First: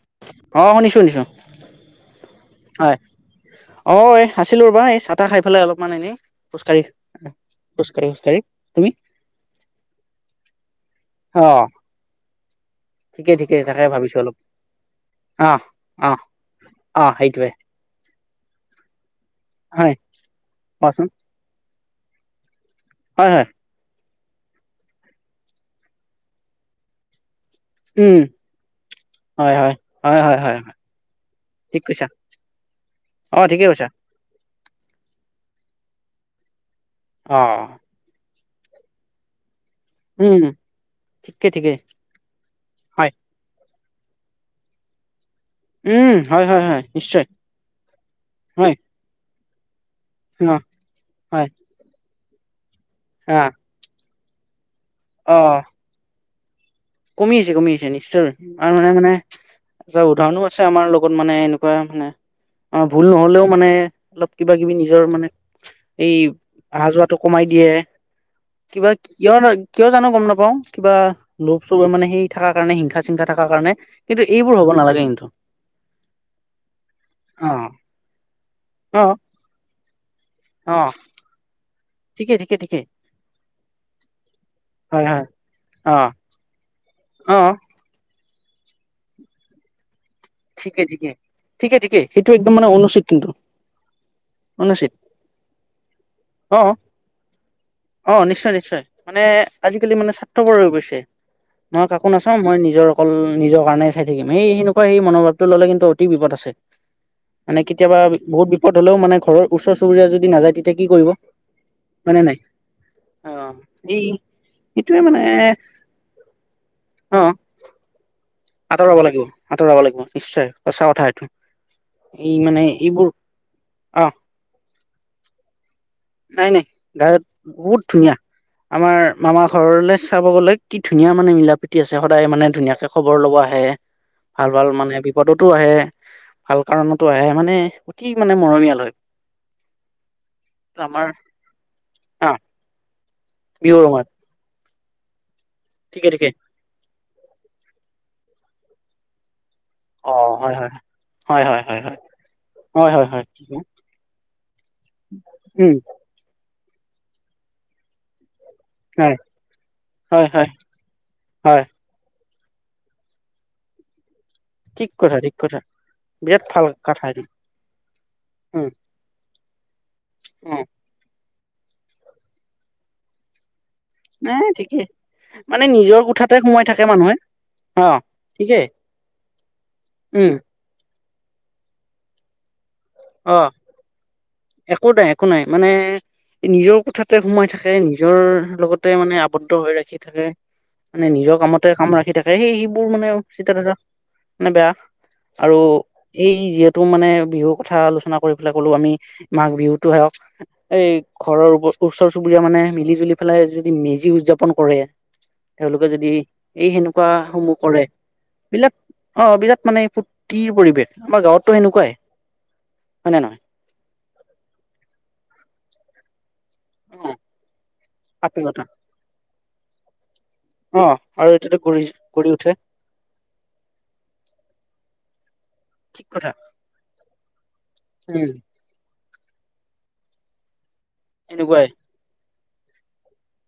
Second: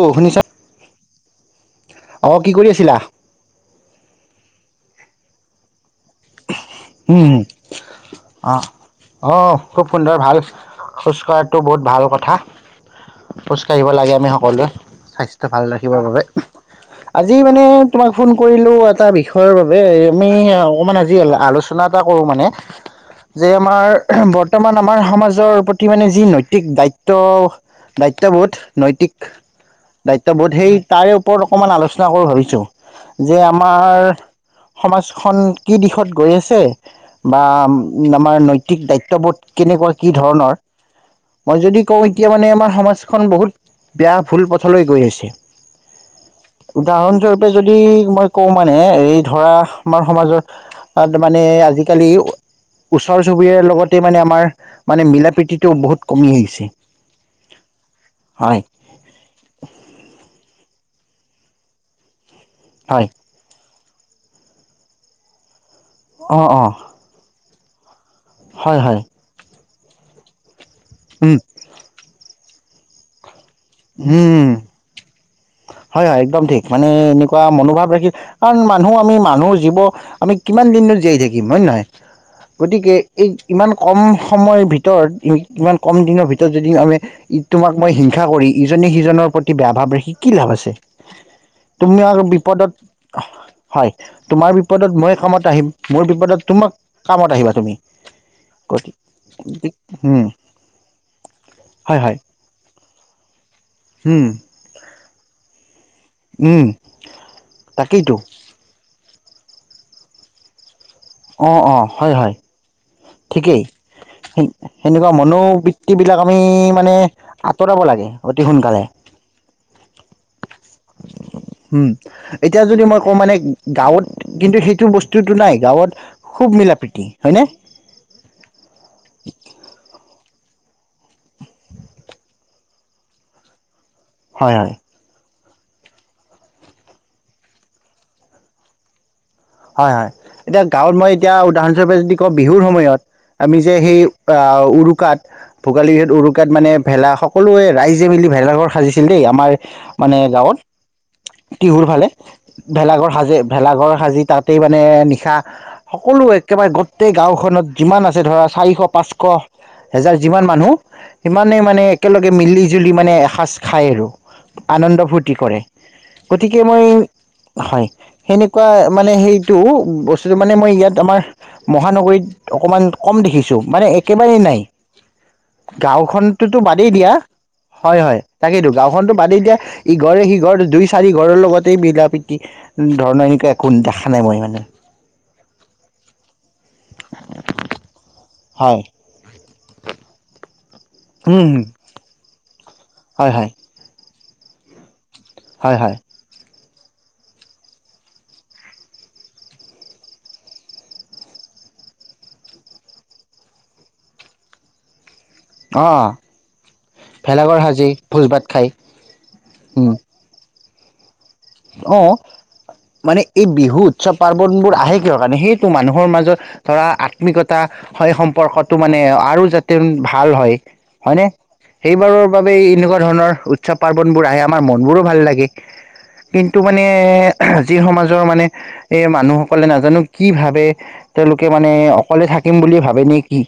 অঁ শুনিছা? অঁ শুনিছো শুনিছোঁ। অ' কি কৰি আছিলা? অ' এ, আছিলোঁ ৰ'বা, এই চাহ তাহ খাই পেলাই অলপমান এনেই খোজ কাঢ়ি উম খোজ কাঢ়ি, খোজ কাঢ়ি। অ তুমি? অ' খুব সুন্দৰ ভাল, খোজ অ কঢ়াটো বহুত ভাল কথা। ঠিকে ঠিকে খোজ তাকে কঢ়িব লাগে ভাবিছো আমি অলপ সকলোৱে, অ স্বাস্থ্য ভাল ৰাখিবৰ অ বাবে। অ আজি সেইটোৱে মানে তোমাক ফোন কৰিলোঁ এটা বিষয়ৰ বাবে, হয় আমি অকমান কোৱাচোন আজি আলোচনা এটা কৰোঁ মানে। হয় হয় যে আমাৰ বৰ্তমান আমাৰ সমাজৰ প্ৰতি মানে যি নৈতিক দায় ত্ব উম দায়িত্ববোধ, নৈতিক হয় হয় হয় হয় দায়িত্ববোধ হয় সেই হয় তাৰে ওপৰত অকমান ঠিক আলোচনা কৈছা কৰোঁ ভাবিছোঁ যে অ ঠিকে কৈছা আমাৰ সমাজখন কি দিশত গৈ আছে অ বা উ, আমাৰ নৈতিক দায়িত্ববোধ কেনেকুৱা, কি উম ধৰণৰ, ঠিকে মই ঠিকে যদি কওঁ এতিয়া মানে আমাৰ হয় সমাজখন বহুত বেয়া ভুল পথলৈ গৈ আছে। উম, হয় হয় হয়, নিশ্চয়। উদাহৰণস্বৰূপে যদি মই কওঁ হয় মানে এই ধৰা আমাৰ সমাজত অ মানে হয় আজিকালি ওচৰ অ চুবুৰীয়াৰ লগতে মানে আমাৰ মানে মিলা অ প্ৰীতিটো বহুত কমি আহিছে। কমি আহিছে, কমি আহিছে নিশ্চয়। হয় আৰু মানে মানে উদাহৰণো আছে আমাৰ লগত মানে এনেকোৱা মানে, আমাৰ ভুল হয় নহ'লেও মানে অলপ কিবা কিবি নিজৰ মানে এই অ অ আহা যোৱাটো কমাই দিয়ে। হয় কিবা হয় কিয়, কিয় জানো গম নাপাওঁ, কিবা উম। চবেই মানে সেই থকাৰ কাৰণে, হিংসা চিংসা থাকাৰ কাৰণে কিন্তু উম এইবোৰ হ'ব নালাগে কিন্তু। হয় হয়, একদম ঠিক, মানে এনেকুৱা অ মনোভাৱ ৰাখি কাৰণ মানুহ অ আমি মানুহ, জীৱ আমি কিমান অ দিননো জীয়াই থাকিম হয় নহয়। ঠিকে ঠিকে ঠিকে গতিকে এই ইমান কম সময়ৰ হয় ভিতৰত, হয় ইমান কম অ দিনৰ ভিতৰত যদি আমি অ ই তোমাক মই হিংসা কৰি, ইজনে সিজনৰ প্ৰতি বেয়া ভাৱ ৰাখি কি লাভ আছে। ঠিকে ঠিকে ঠিকে ঠিকে তোমাৰ সেইটো একদম মানে অনুচিত বিপদত কিন্তু হয়, তোমাৰ অনুচিত বিপদত মই কামত আহিম, মোৰ বিপদত অ তোমাক কামত আহিবা তুমি। অ' নিশ্চয় নিশ্চয়, গতিকে মানে আজিকালি মানে উম স্বাৰ্থপৰ হৈ গৈছে, মই হয় কাকো হয় নাচাম মই নিজৰ অকল নিজৰ কাৰণে চাই উম থাকিম, সেই সেনেকুৱা সেই মনোভাৱ টো ল'লে কিন্তু অতি বিপদ আছে, উম মানে কেতিয়াবা তাকেইতো বহুত বি পদ হ'লেও মানে ঘৰৰ ওচৰ চুবুৰীয়া যদি নাযায় তেতিয়া কি কৰিব। অ', অ' হয় হয়নে হয়। নাই? অ ঠিকেই, এই এইটোয়ে সেনেকুৱা মানে মনোবৃত্তিবিলাক আমি মানে তৰাব লাগে। অতি সোনকালে আতৰাব লাগি, আতৰাব লাগিব নিশ্চয়। সঁচা কথা এইটো হুম, এই মানে এতিয়া যদি মই এইবোৰ কওঁ মানে গাঁৱত অ কিন্তু সেইটো বস্তুটো নাই, গাঁৱত খুব নাই নাই, মিলা প্ৰীতি গাঁৱত হয়নে বহুত ধুনীয়া। আমাৰ মামাৰ ঘৰলে চাব গ'লে কি ধুনীয়া মানে মিলা প্ৰীতি আছে, সদায় মানে ধুনীয়াকে খবৰ ল'ব আহে। ভাল হয় ভাল হয় মানে বিপদতো আহে, ভাল কাৰণতো আহে মানে অতি মানে মৰমীয়াল হয়। হয় হয়। এতিয়া গাঁৱত আমাৰ মই এতিয়া উদাহৰণস্বৰূপে যদি অ কওঁ বিহুৰ সময়ত আমি যে বিহুৰ সেই সময়ত অ' উৰুকাত, ভোগালীত ঠিকে ঠিকে উৰুকাত মানে ভেলা সকলোৱে ৰাইজে মেলি ভেলাঘৰ সাজিছিল দেই। আমাৰ অ মানে হয় গাঁৱত, হয় হয় হয় হয় টিহুৰ ফালে হয় হয় হয় ভেলাঘৰ হয় সাজে, ভেলাঘৰ সাজি তাত [unintelligible] মানে নিশা উম সকলো একেবাৰে গটেই গাঁওখনত যিমান আছে ধৰা চাৰিশ, হয় পাঁচশ, হেজাৰ হয় যিমান হয় মানুহ সিমানেই হয় মানে একেলগে মিলি জুলি মানে এসাজ খায় আৰু ঠিক আনন্দ কথা ফূৰ্তি ঠিক কৰে। কথা বিৰাট গতিকে ভাল মই কথা এইটো হয় সেনেকুৱা উম মানে সেইটো [unintelligible] বস্তুটো মানে উম মই ইয়াত আমাৰ মহানগৰীত অকমান কম দেখিছোঁ মানে এই একেবাৰেই নাই মানে নিজৰ কোঠাতে গাঁওখনতোতো সোমাই থাকে বাদেই দিয়া মানুহে অ হয় হয় ঠিকেই তাকেইতো গাঁওখনতো বাদেই দিয়া ইঘৰে উম সিঘৰ দুইচ- চাৰি ঘৰৰ লগতেই মিলা প্ৰীতি ধৰণৰ অ এনেকুৱা একো দেখা নাই মই মানে একো [unintelligible] একো নাই মানে নিজৰ কোঠাতে সোমাই থাকে নিজৰ হয় লগতে মানে আপ আবদ্ধ হৈ ৰাখি থাকে। মানে নিজৰ উম হম কামতে কাম ৰাখি থাকে সেই সেবোৰ মানে আও হয় হয় চিন্তাধাৰা মানে বেয়া আৰু হয় হয় এই যিহেতু মানে বিহুৰ কথা আলোচনা কৰি পেলাই ক'লো আমি মাঘ বিহুতো হেয়ক এই ঘৰৰ ওব ওচৰ চুবুৰীয়া মানে মিলি জুলি পেলাই যদি মেজি উযাপন কৰে অ তেওঁলোকে যদি এই সেনুকুৱা ভেলাঘৰ সমূহ কৰে সাজি ভোজ ভাত খাই বিলাট অ', বিৰাট মানে উম ফূৰ্তিৰ পৰিৱেশ আমাৰ গাঁৱত অ', মানে এইব বিহু উৎচৱ পাৰ্বন বোৰ আহে কিহৰ কাৰণে সেইটো মানুহৰ মাজ ধৰা অ আত্মিকতা হয় আত্মীয়তা সম্পৰ্কটো মানে আৰু যাতে উম ভাল হয় অ আৰু হয়নে? এইটোতে গঢ়ি সেইবাৰৰ গঢ়ি উঠে বাবে এই এনেকুৱা ধৰণৰ উৎচৱ পাৰ্বনবোৰ আহে আমাৰ মন বোৰো ভাল লাগে। ঠিক কথা কিন্তু মানে জিৰ সমাজৰ উম মানে এ, মানুহসকলে নাজানোঁ কি ভাবে তেওঁলোকে এনেকুৱাই মানে অকলে থাকিম বুলিয়েই ভাবে নি কি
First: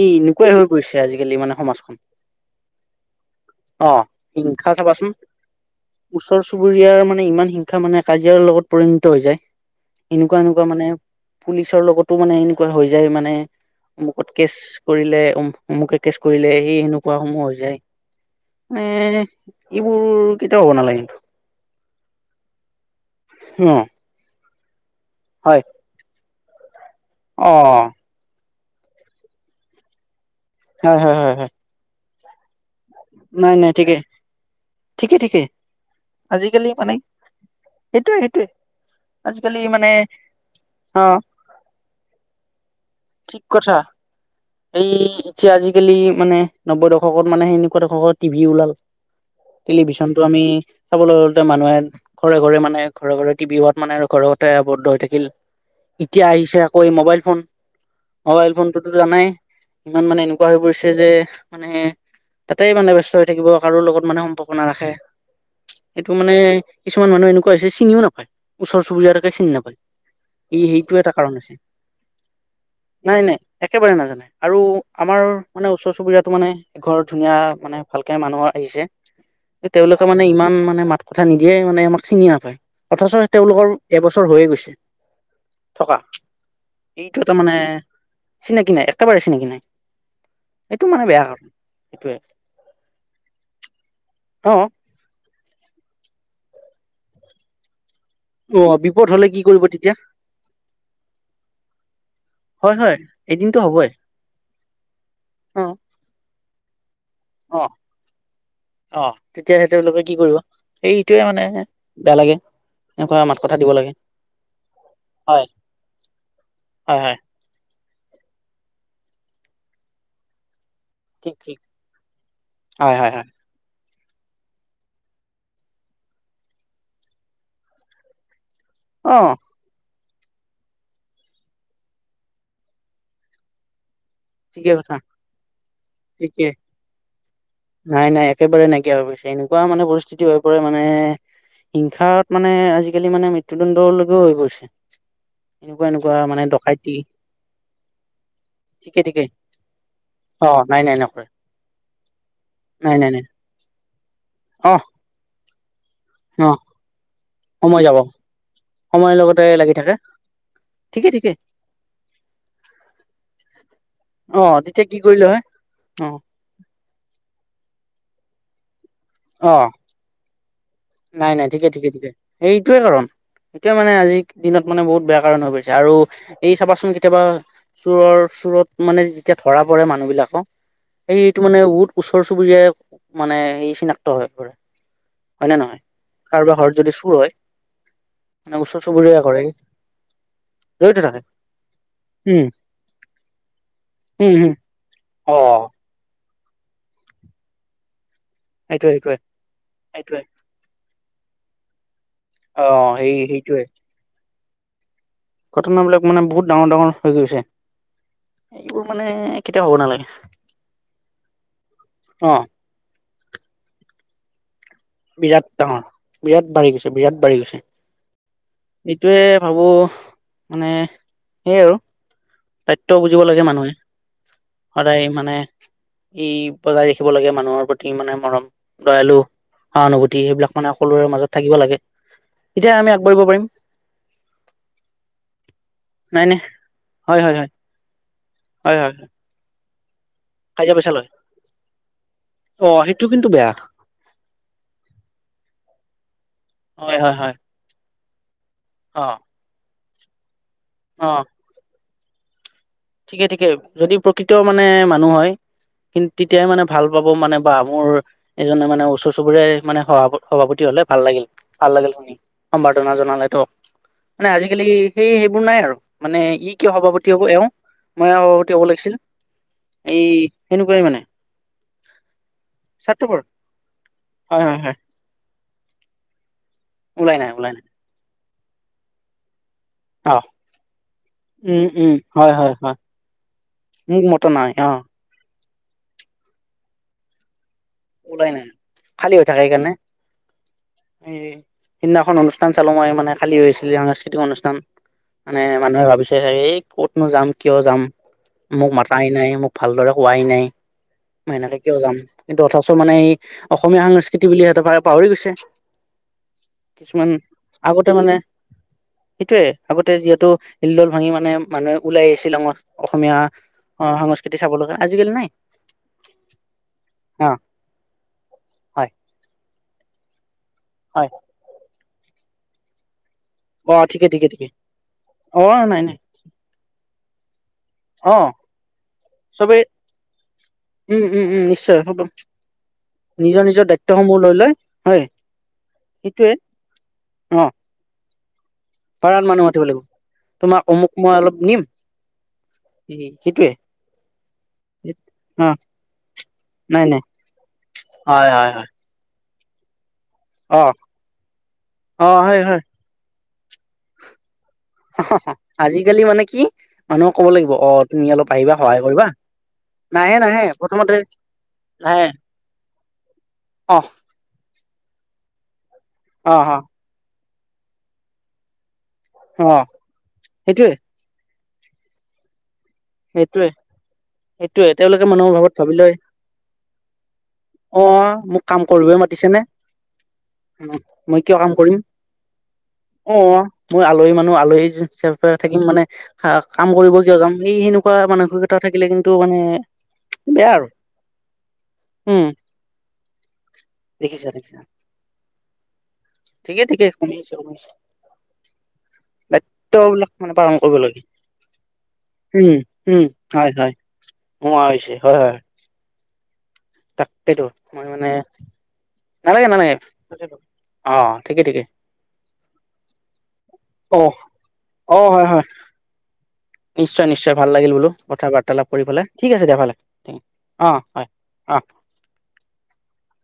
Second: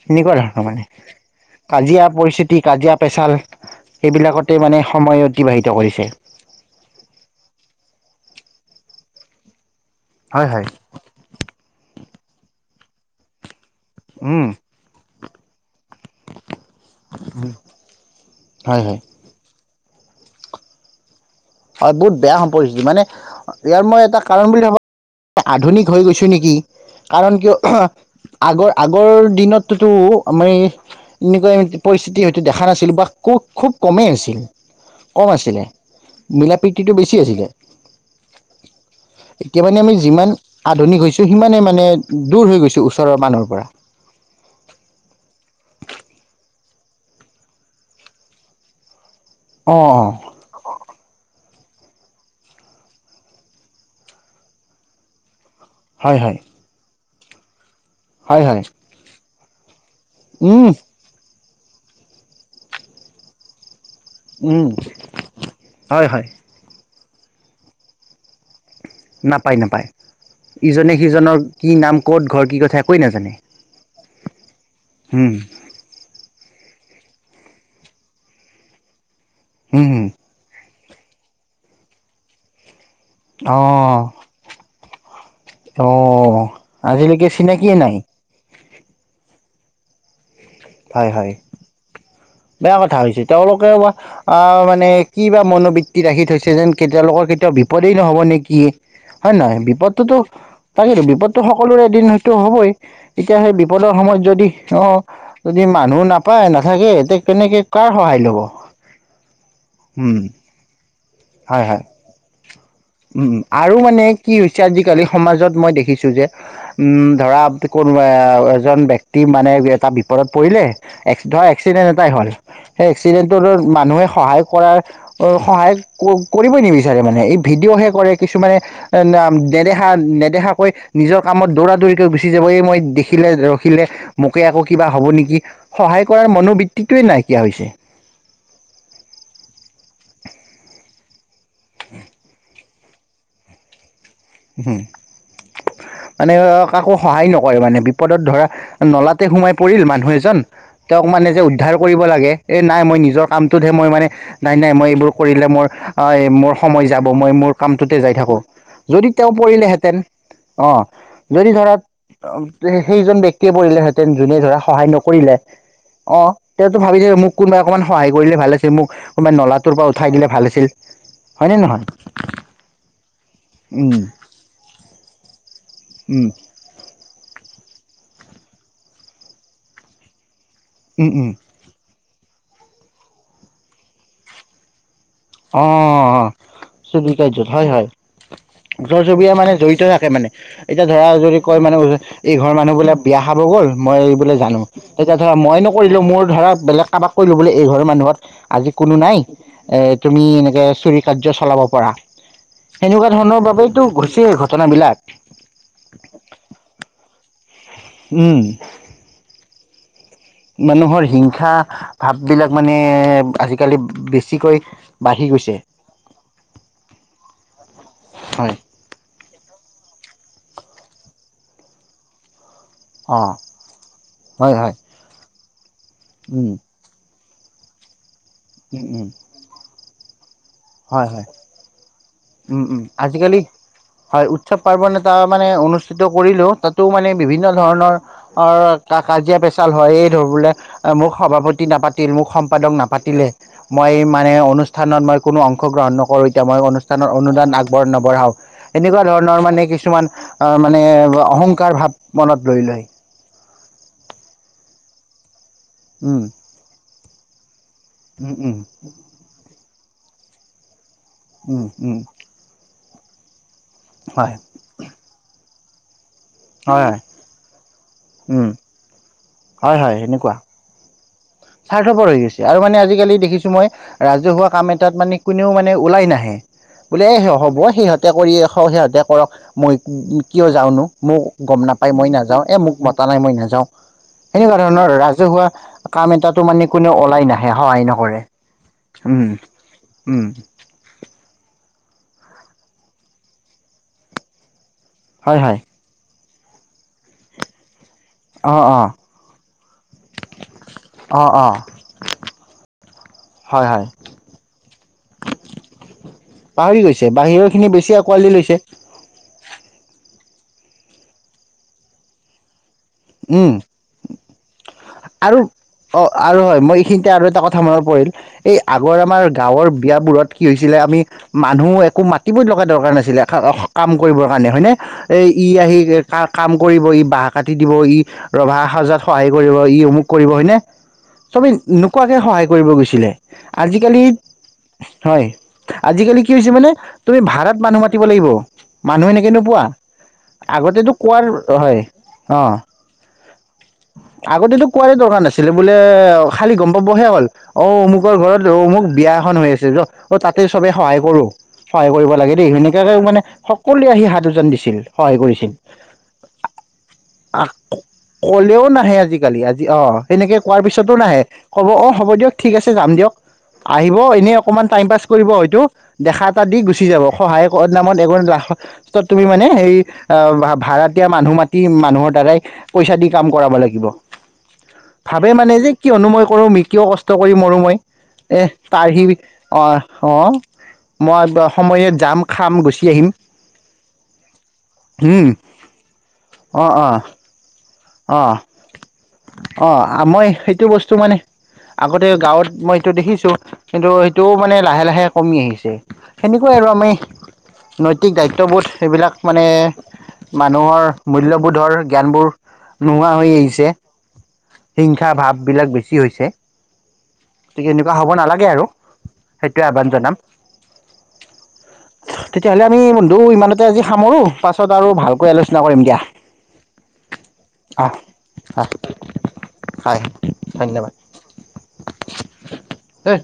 ই এনেকুৱাই হৈ ধৰণৰ মানে গৈছে আজিকালি মানে সমাজখন কাজিয়া পৰিস্থিতি কাজিয়া পেচাল অ সেইবিলাকতে হিংসা মানে চাবাচোন সময় অতিবাহিত কৰিছে। ওচৰ চুবুৰীয়াৰ মানে ইমান হিংখা মানে কাজিয়াৰ লগত পৰিণত হৈ যায় এনুকুৱা হয় হয় এনুকুৱা মানে পুলিচৰ লগতো মানে এনুকুৱা হৈ যায় মানে অমুকত উম কেচ কৰিলে অমু অমুকে কেচ কৰিলে সি হেনো খোৱা সময় হৈ যায় হয় মানে হয় এইবোৰ কেতিয়াও হ'ব নালাগে [unintelligible] হয় বহুত বেয়া [unintelligible] মানে উম, ইয়াৰ মই এটা কাৰণ বুলি [unintelligible] হয় আধুনিক হৈ গৈছোঁ নিকি কাৰণ অ', কিয় আগৰ আগৰ দিনত তোতো আমি হয় হয় হয় হয়। এনেকুৱা পৰিস্থিতি হয়তো দেখা নাছিলোঁ বা কু নাই, খুব নাই ঠিকেই, কমেই আছিল ঠিকেই, কম ঠিকেই আছিলে মিলা আজিকালি প্ৰীতিটো মানে বেছি আছিলে। সেইটোয়ে, সেইটোয়ে এতিয়া মানে আমি যিমান আধুনিক অ', হৈছোঁ সিমানে মানে দূৰ হৈ গৈছোঁ ওচৰৰ ঠিক মানুহৰ পৰা। কথা এই এতিয়া আজিকালি মানে নব্বৈ দশকত মানে সেনেকুৱা দশকত টিভি ওলাল অ অ টেলিভিছনটো আমি চাবলৈ গ'লে মানুহে ঘৰে ঘৰে মানে ঘৰ ঘৰে টিভি হোৱাত মানে আৰু ঘৰতে আৱদ্ধ হৈ থাকিল। হয় এতিয়া হয় আহিছে আকৌ এই মবাইল ফোন হয় মবাইল হয় ফোনটোতো জানাই ইমান মানে এনেকুৱা হৈ উম গৈছে যে মানে তাতেই মানে ব্যস্ত হৈ থাকিব কাৰো লগত ইমানে সম্পৰ্ক উম নাৰাখে হয় সেইটো হয় মানে কিছুমান মানুহ এনুকুৱা হৈছে চিনিও নাপায়। ওচৰ চুবুৰীয়াটোকে চিন নাপায়। ই সেইটো ইজনে এটা কাৰণ সিজনৰ হৈছে কি নাম ক'ত ঘৰ কি কথা একোৱেই নাই নাজানে নাই একেবাৰে নাজানে আৰু আমাৰ হুম মানে ওচৰ চুবুৰীয়াটো মানে ঘৰ ধুনীয়া মানে ভালকে মানুহৰ আহিছে হুম তেওঁলোকে হুম মানে ইমান মানে মাত কথা নিদিয়ে মানে আমাক চিনি নাপাই। অথচ অ তেওঁলোকৰ এবছৰ হৈয়ে গৈছে। থকা অহ, এইটো আজিলেকে এটা মানে চিনাকিয়ে নাই। চিনাকি নাই একেবাৰে চিনাকি নাই। এইটো মানে বেয়া হয়-হয় কাৰণ সেইটোৱে বেয়া কথা হৈছে, তেওঁলোকে অ, মানে কি বা মনোবৃত্তি ৰাখি থৈছে যেন কেতিয়লোকৰ কেতিয়াও বিপদেই নহ'ব নেকি কি অ বিপদ হলে হয় নে কি নহয় কৰিব তেতিয়া বিপদটোতো তাকেতো বিপদতটো সকলোৰে এদিন হয়তো হবই হয় হয় এতিয়া সেই এদিনতো হবই বিপদৰ সময়ত যদি অহ, অ যদি মানুহ নাপায় নাথাকে এতিয়া কেনেকে অ কাৰ সহায় ল'ব উম, এইটোয়ে মানে হয় হয় বেয়া লাগে। এনেকুৱা মাত কথা দিব আৰু লাগে মানে কি হৈছে আজিকালি হয় সমাজত মই দেখিছো যে হয় উম, হয় ধৰা কোনো এজন ব্যক্তি মানে এটা বিপদত পৰিলে ঠিক এক্সট্ৰা ঠিক এক্সিডেণ্ট এটা হ'ল সেই হয় হয় হয় এক্সিডেণ্টটো মানুহে সহায় কৰাৰ সহায় কৰিব নিবিচাৰে মানে, এই ভিডিঅ'হে কৰে কিছুমানে অ ন নেদেহা-নেদেহা [unintelligible] কৈ নিজৰ কামত দৌৰা - দৌৰিকৈ গুচি যাবয় মই দেখিলে ৰখিলে মোকে আকৌ ঠিকে কিবা কথা হ'ব নেকি, সহায় কৰাৰ মনোবৃত্তিটোৱে নাইকিয়া হৈছে। নাই-নাই একেবাৰে নাইকিয়া হৈ পৰিছে এনেকুৱা মানে পৰিস্থিতি হৈ পৰে মানে হিংসাৰত মানে আজিকালি মানে মৃত্যুদণ্ড হম, মানে কাকো সহায় নকৰে মানে বিপদত ধৰা ঠিকে নলাতে ঠিকে সোমাই পৰিল মানুহ এজন অ নাই নাই তেওঁক নকৰে মানে যে উদ্ধাৰ কৰিব লাগে এ নাই মই নিজৰ কামটোতহে মই মানে অ নাই-নাই মই এইবোৰ কৰিলে অ মোৰ-মোৰ সময় যাব, মই মোৰ সময় যাব কামটোতে যাই থাকো। যদি সময়ৰ তেওঁ লগতে লাগি থাকে পৰিলেহেঁতেন অহ, ঠিকে ঠিকে যদি ধৰা সেইজন ব্যক্তিয়ে পৰিলেহেতেন যোনে অ ধৰা তেতিয়া সহায় কি কৰিলে নকৰিলে হয় অ, তেওঁতো ভাবিচে, মোক কোনোবাই অকমান সহায় কৰিলে ভাল আছিল মোক কোনবাই অ নলাটোৰ পৰা উঠাই দিলে ভাল আছিল। নাই নাই হয়নে ঠিকে - নহয় ঠিকে - ঠিকে সেইটোয়ে কাৰণ এইটোয়ে মানে উম আজিৰ দিনত মানে বহুত বেয়া কাৰণ হৈ গৈছে। আৰু উম এই চাবাচোন কে কেতিয়াবা চোৰৰ - চোৰত মানে যেতিয়া ধৰা পৰে মানুহ বিলাকক উম উম সেইটো মানে উত ওচৰ চুবুৰীয়াই মানে এই চিনাক্ত হৈ পৰে। হয় নে অ, নহয় কাৰোবাৰ ঘৰত যদি চুৰ চবি কাৰ্যত হয় - হয়। ওচৰ চুবুৰীয়া মানে জড়িত থাকে মানে এতিয়া জড়িত ধৰা থাকে যদি কয় মানে এই উম ঘৰ মানুহ বোলে বিয়া খাব গ'ল মই উম বোলে হম জানো তেতিয়া ধৰা অ মই নক কৰিলো মোৰ ধৰা বেলেগ কাবাক কৰিলো বোলে এইঘৰৰ মানুহত আজি সেইটোৱে কোনো সেইটোৱে নাই এ সেইটোৱে তুমি এনেকে চুৰি কাৰ্য চলাব পাৰা। অ সেনেকুৱা সেই ধৰণৰ সেইটোৱে বাবেইতো হৈছে ঘটনাবিলাক। ঘটনাবিলাক মানে বহুত ডাঙৰ - ডাঙৰ হৈ গৈছে উম এইবোৰ মানে কেতিয়াও হব নালাগে। মানুহৰ হিংসা ভাব অ বিলাক মানে আজিকালি বেছিকৈ। বাঢ়ি বিৰাট গৈছে ডাঙৰ বিৰাট বাঢ়ি গৈছে - বিৰাট বাঢ়ি গৈছে। হয় এইটোৱে ভাবোঁ মানে সেইয়ে আৰু। দায়িত্ব বুজিব অ লাগে মানুহে হয় হয় সদায় মানে ই উম বজাৰী থাকিব লাগে মানুহৰ প্ৰতি মানে মৰম উম উম দয়ালু সহানুভূতি সেইবিলাক মানে সকলোৰে মাজত থাকিব লাগে। তেতিয়া উম-উম আমি আগবাঢ়িব আজিকালি পাৰিম হয় উৎসৱ পাৰ্বণ এটা মানে অনুষ্ঠিত নাই নে কৰিলেও তাত টো মানে হয় হয় বিভিন্ন হয় ধৰণৰ অ, হয় হয় কা - কাজিয়া পেচাল হয় এই ধৰবোলে কাজিয়া পেচাল হয় মোক সভাপতি নাপাতিল মোক অ সম্পাদক সেইটো নাপাতিলে। কিন্তু বেয়া মই মানে অনুষ্ঠানত মই কোনো অংশগ্ৰহণ নকৰো এতিয়া মই অনুচ হয় হয় হয় আগবঢ় নবঢ়াও এনেকুৱা অ ধৰণৰ মানে কিছুমান অ মানে অ অহংকাৰ ভাৱ মনত লৈ লয়। ঠিকে ঠিকে যদি প্ৰকৃত মানে মানুহ হয় কিন্ত উম তেতিয়াই মানে। ভাল পাব মানে বা মোৰ উম উম এজনে মানে ওচৰ চুবুৰীয়াই মানে সভাপ - সভাপতি হ'লে ভাল লাগিল। উম ভাল লাগিল উম শুনি সম্বাৰ্ধনা জনালে তেওঁক মানে হয় আজিকালি। সেই সেইবোৰ নাই আৰু মানে ই কিয় হয় হয় সভাপতি হ'ব এওঁ। মই উম সোভাপতি হ'ব লাগিছিল হয় হয় এই সেনেকুৱা সেনেকুৱাই মানে। স্বাৰ্থপৰ হৈ গৈছে আৰু মানে আজিকালি স্বাৰ্থপৰ দেখিছো মই হয় ৰাজহুৱা হয় কাম হয় এটাত মানে কোনেও মানে ওলাই নাহে। বোলে ওলাই নাই এ ওলাই হ'ব নাই সিহঁতে কৰি সিহঁতে কৰক। মই অ কিয় যাওঁনো মোক উম গম উম নাপাই মই হয় নাযাওঁ হয় এ হয় মোক মতা নাই মই নাযাওঁ। মোক মতা নাই এনেকুৱা অ ধৰণৰ ৰাজহুৱা। কাম এটাটো মানে কোনেও ওলাই নাহে সহায় নকৰে ওলাই নাই খালী উম হৈ থাকে সেইকাৰণে উম। এই সিদিনাখন অনুষ্ঠান চালো মই মানে খালী হৈছিল সাংস্কৃতিক অনুষ্ঠান। হয় মানে হয় মানুহে ভাবিছে চাগে এই কতনো যাম কিয় যাম অ মোক অ মাতায় নাই মোক। ভালদৰে কোৱাই নাই অ মই অ এনেকে কিয় যাম। যথাচৰ মানে এই হয় অসমীয়া হয় সংস্কৃতি বুলি সিহঁতে পা - পাহৰি গৈছে। পাহৰি কিছুমান গৈছে বাহিৰৰ খিনি বেছি আঁকোৱালি লৈছে। সেইটোৱে আগতে যিহেতু হিলডল ভাঙি মানে মানুহে ওলাই আহিছিল সঙ অসমীয়া। উম অ সংস্কৃতি চাব লগা আজিকালি নাই। আৰু অ আৰু হয় মই এইখিনিতে আৰু অ এটা কথা মনত পৰিল এই হয় আগৰ আমাৰ গাঁৱৰ বিয়াবোৰত। কি হৈছিলে আমি হয় মানুহ একো মাতিব লগা দৰকাৰ নাছিলে অ কাম ঠিকে কৰিবৰ ঠিকে ঠিকে কাৰণে হয়নে। এ অ ই আহি নাই নাই কা - কাম কৰিব ই বাহ কাটি দিব ই অ ৰভা সজাত সহায় কৰিব চবেই ই। অমুক কৰিব হয়নে উম উম উম চবেই নিশ্চয় হ'ব নোকোৱাকে সহায় কৰিব গৈছিলে নিজৰ নিজৰ আজিকালি। দায়িত্বসমূহ লৈ লয় হয় আজিকালি সেইটোয়ে কি হৈছে মানে তুমি অ ভাড়াত মানুহ মাতিব লাগিব। মানুহ পাৰাত এনেকে মাতিব নোপোৱা। লাগিব তোমাৰ আগতেতো অমুক মই কোৱাৰ অলপ নিম হয় অ সেইটোয়ে আগতেতো। কোৱাৰে দৰকাৰ অ নাছিলে বোলে অ খালি গম নাই নাই পাবহে হ'ল অ অমুকৰ হয় ঘৰত হয় ৰ। হয় মোক বিয়া এখন হৈ আছে জ অ তাতে চবে সহায় কৰো। সহায় অ কৰিব লাগে হয় দেই হয় সেনেকাকে মানে সকলোৱে আহি হাত উজান দিছিল সহায় কৰিছিল। আজিকালি মানে কি মানুহক ক'ব আহ লাগিব অ তুমি অলপ আহিবা কলেও সহায় নাহে কৰিবা আজিকালি আজি। অঁ নাহে সেনেকে নাহে কোৱাৰ পিছতো প্ৰথমতে নাহে ক'ব অ নাহে হ'ব দিয়ক ঠিক আছে যাম দিয়ক আহিব। অ এনেই অকমান টাইম পাছ কৰিব হয়তটো দেখা অ এটা অ দি গুচি যাব সহায় নামত। ত তুমি অ মানে সেই অ সেইটোৱে ভাৰাতীয়া মানুহ মাতি মানুহৰ দ্বাৰাই। পইচা দি কাম সেইটোৱে কৰাব লাগিব। সেইটোৱে তেওঁলোকে ভাবে মানুহৰ ভাৱত মানে যে ভাবি লয় কিয়নো মই কৰো। কিয় কষ্ট কৰি মৰো মই। অ এ মোক কাম কৰিবই তাৰহি মাতিছে নে অ অ। মই কিয় কাম কৰিম। গুচি আহিম অ মই আলহী মানুহ আলহী হিচাপে থাকিম মানে হা কাম অঁ কৰিব অঁ কিয় যাম। এই সেন এনেকুৱা অঁ মানসিকতা থাকিলে কিন্তু মানে অঁ মই বেয়া সেইটো আৰু বস্তু মানে আগতে উম গাঁৱত মই এইটো দেখিছো। কিন্তু দেখিছা সেইটোও মানে দেখিছা লাহে লাহে কমি আহিছে। সেনেকুৱাই ঠিকে আৰু ঠিকে আমি কমিছে কমিছে নৈতিক দায়িত্ববোধ সেইবিলাক মানে দায়িত্ববিলাক মানে পালন কৰিব মানুহৰ। লাগে মূল্যবোধৰ জ্ঞানবোৰ। উম উম নোহোৱা হৈ হয় আহিছে। হয় নোহোৱা হৈছে হিংসা হয় ভাব হয় বিলাক বেছি হৈছে। তাকেইতো তি মই এনেকুৱা মানে হ'ব নালাগে আৰু নালাগে সেইটোৱে নালাগে। আহ্বান জনাম অ ঠিকে ঠিকে। তেতিয়াহ'লে আমি বন্ধু ইমানতে আজি অ সামৰো পাছত আৰু অ হয় ভালকৈ হয় আলোচনা কৰিম দিয়া। নিশ্চয় নিশ্চয় ভাল লাগিল বোলো আহ কথা বাৰ্তালাপ আহ কৰি পেলাই ঠিক আছে দিয়া [unintelligible] অ' হয় অ'। হে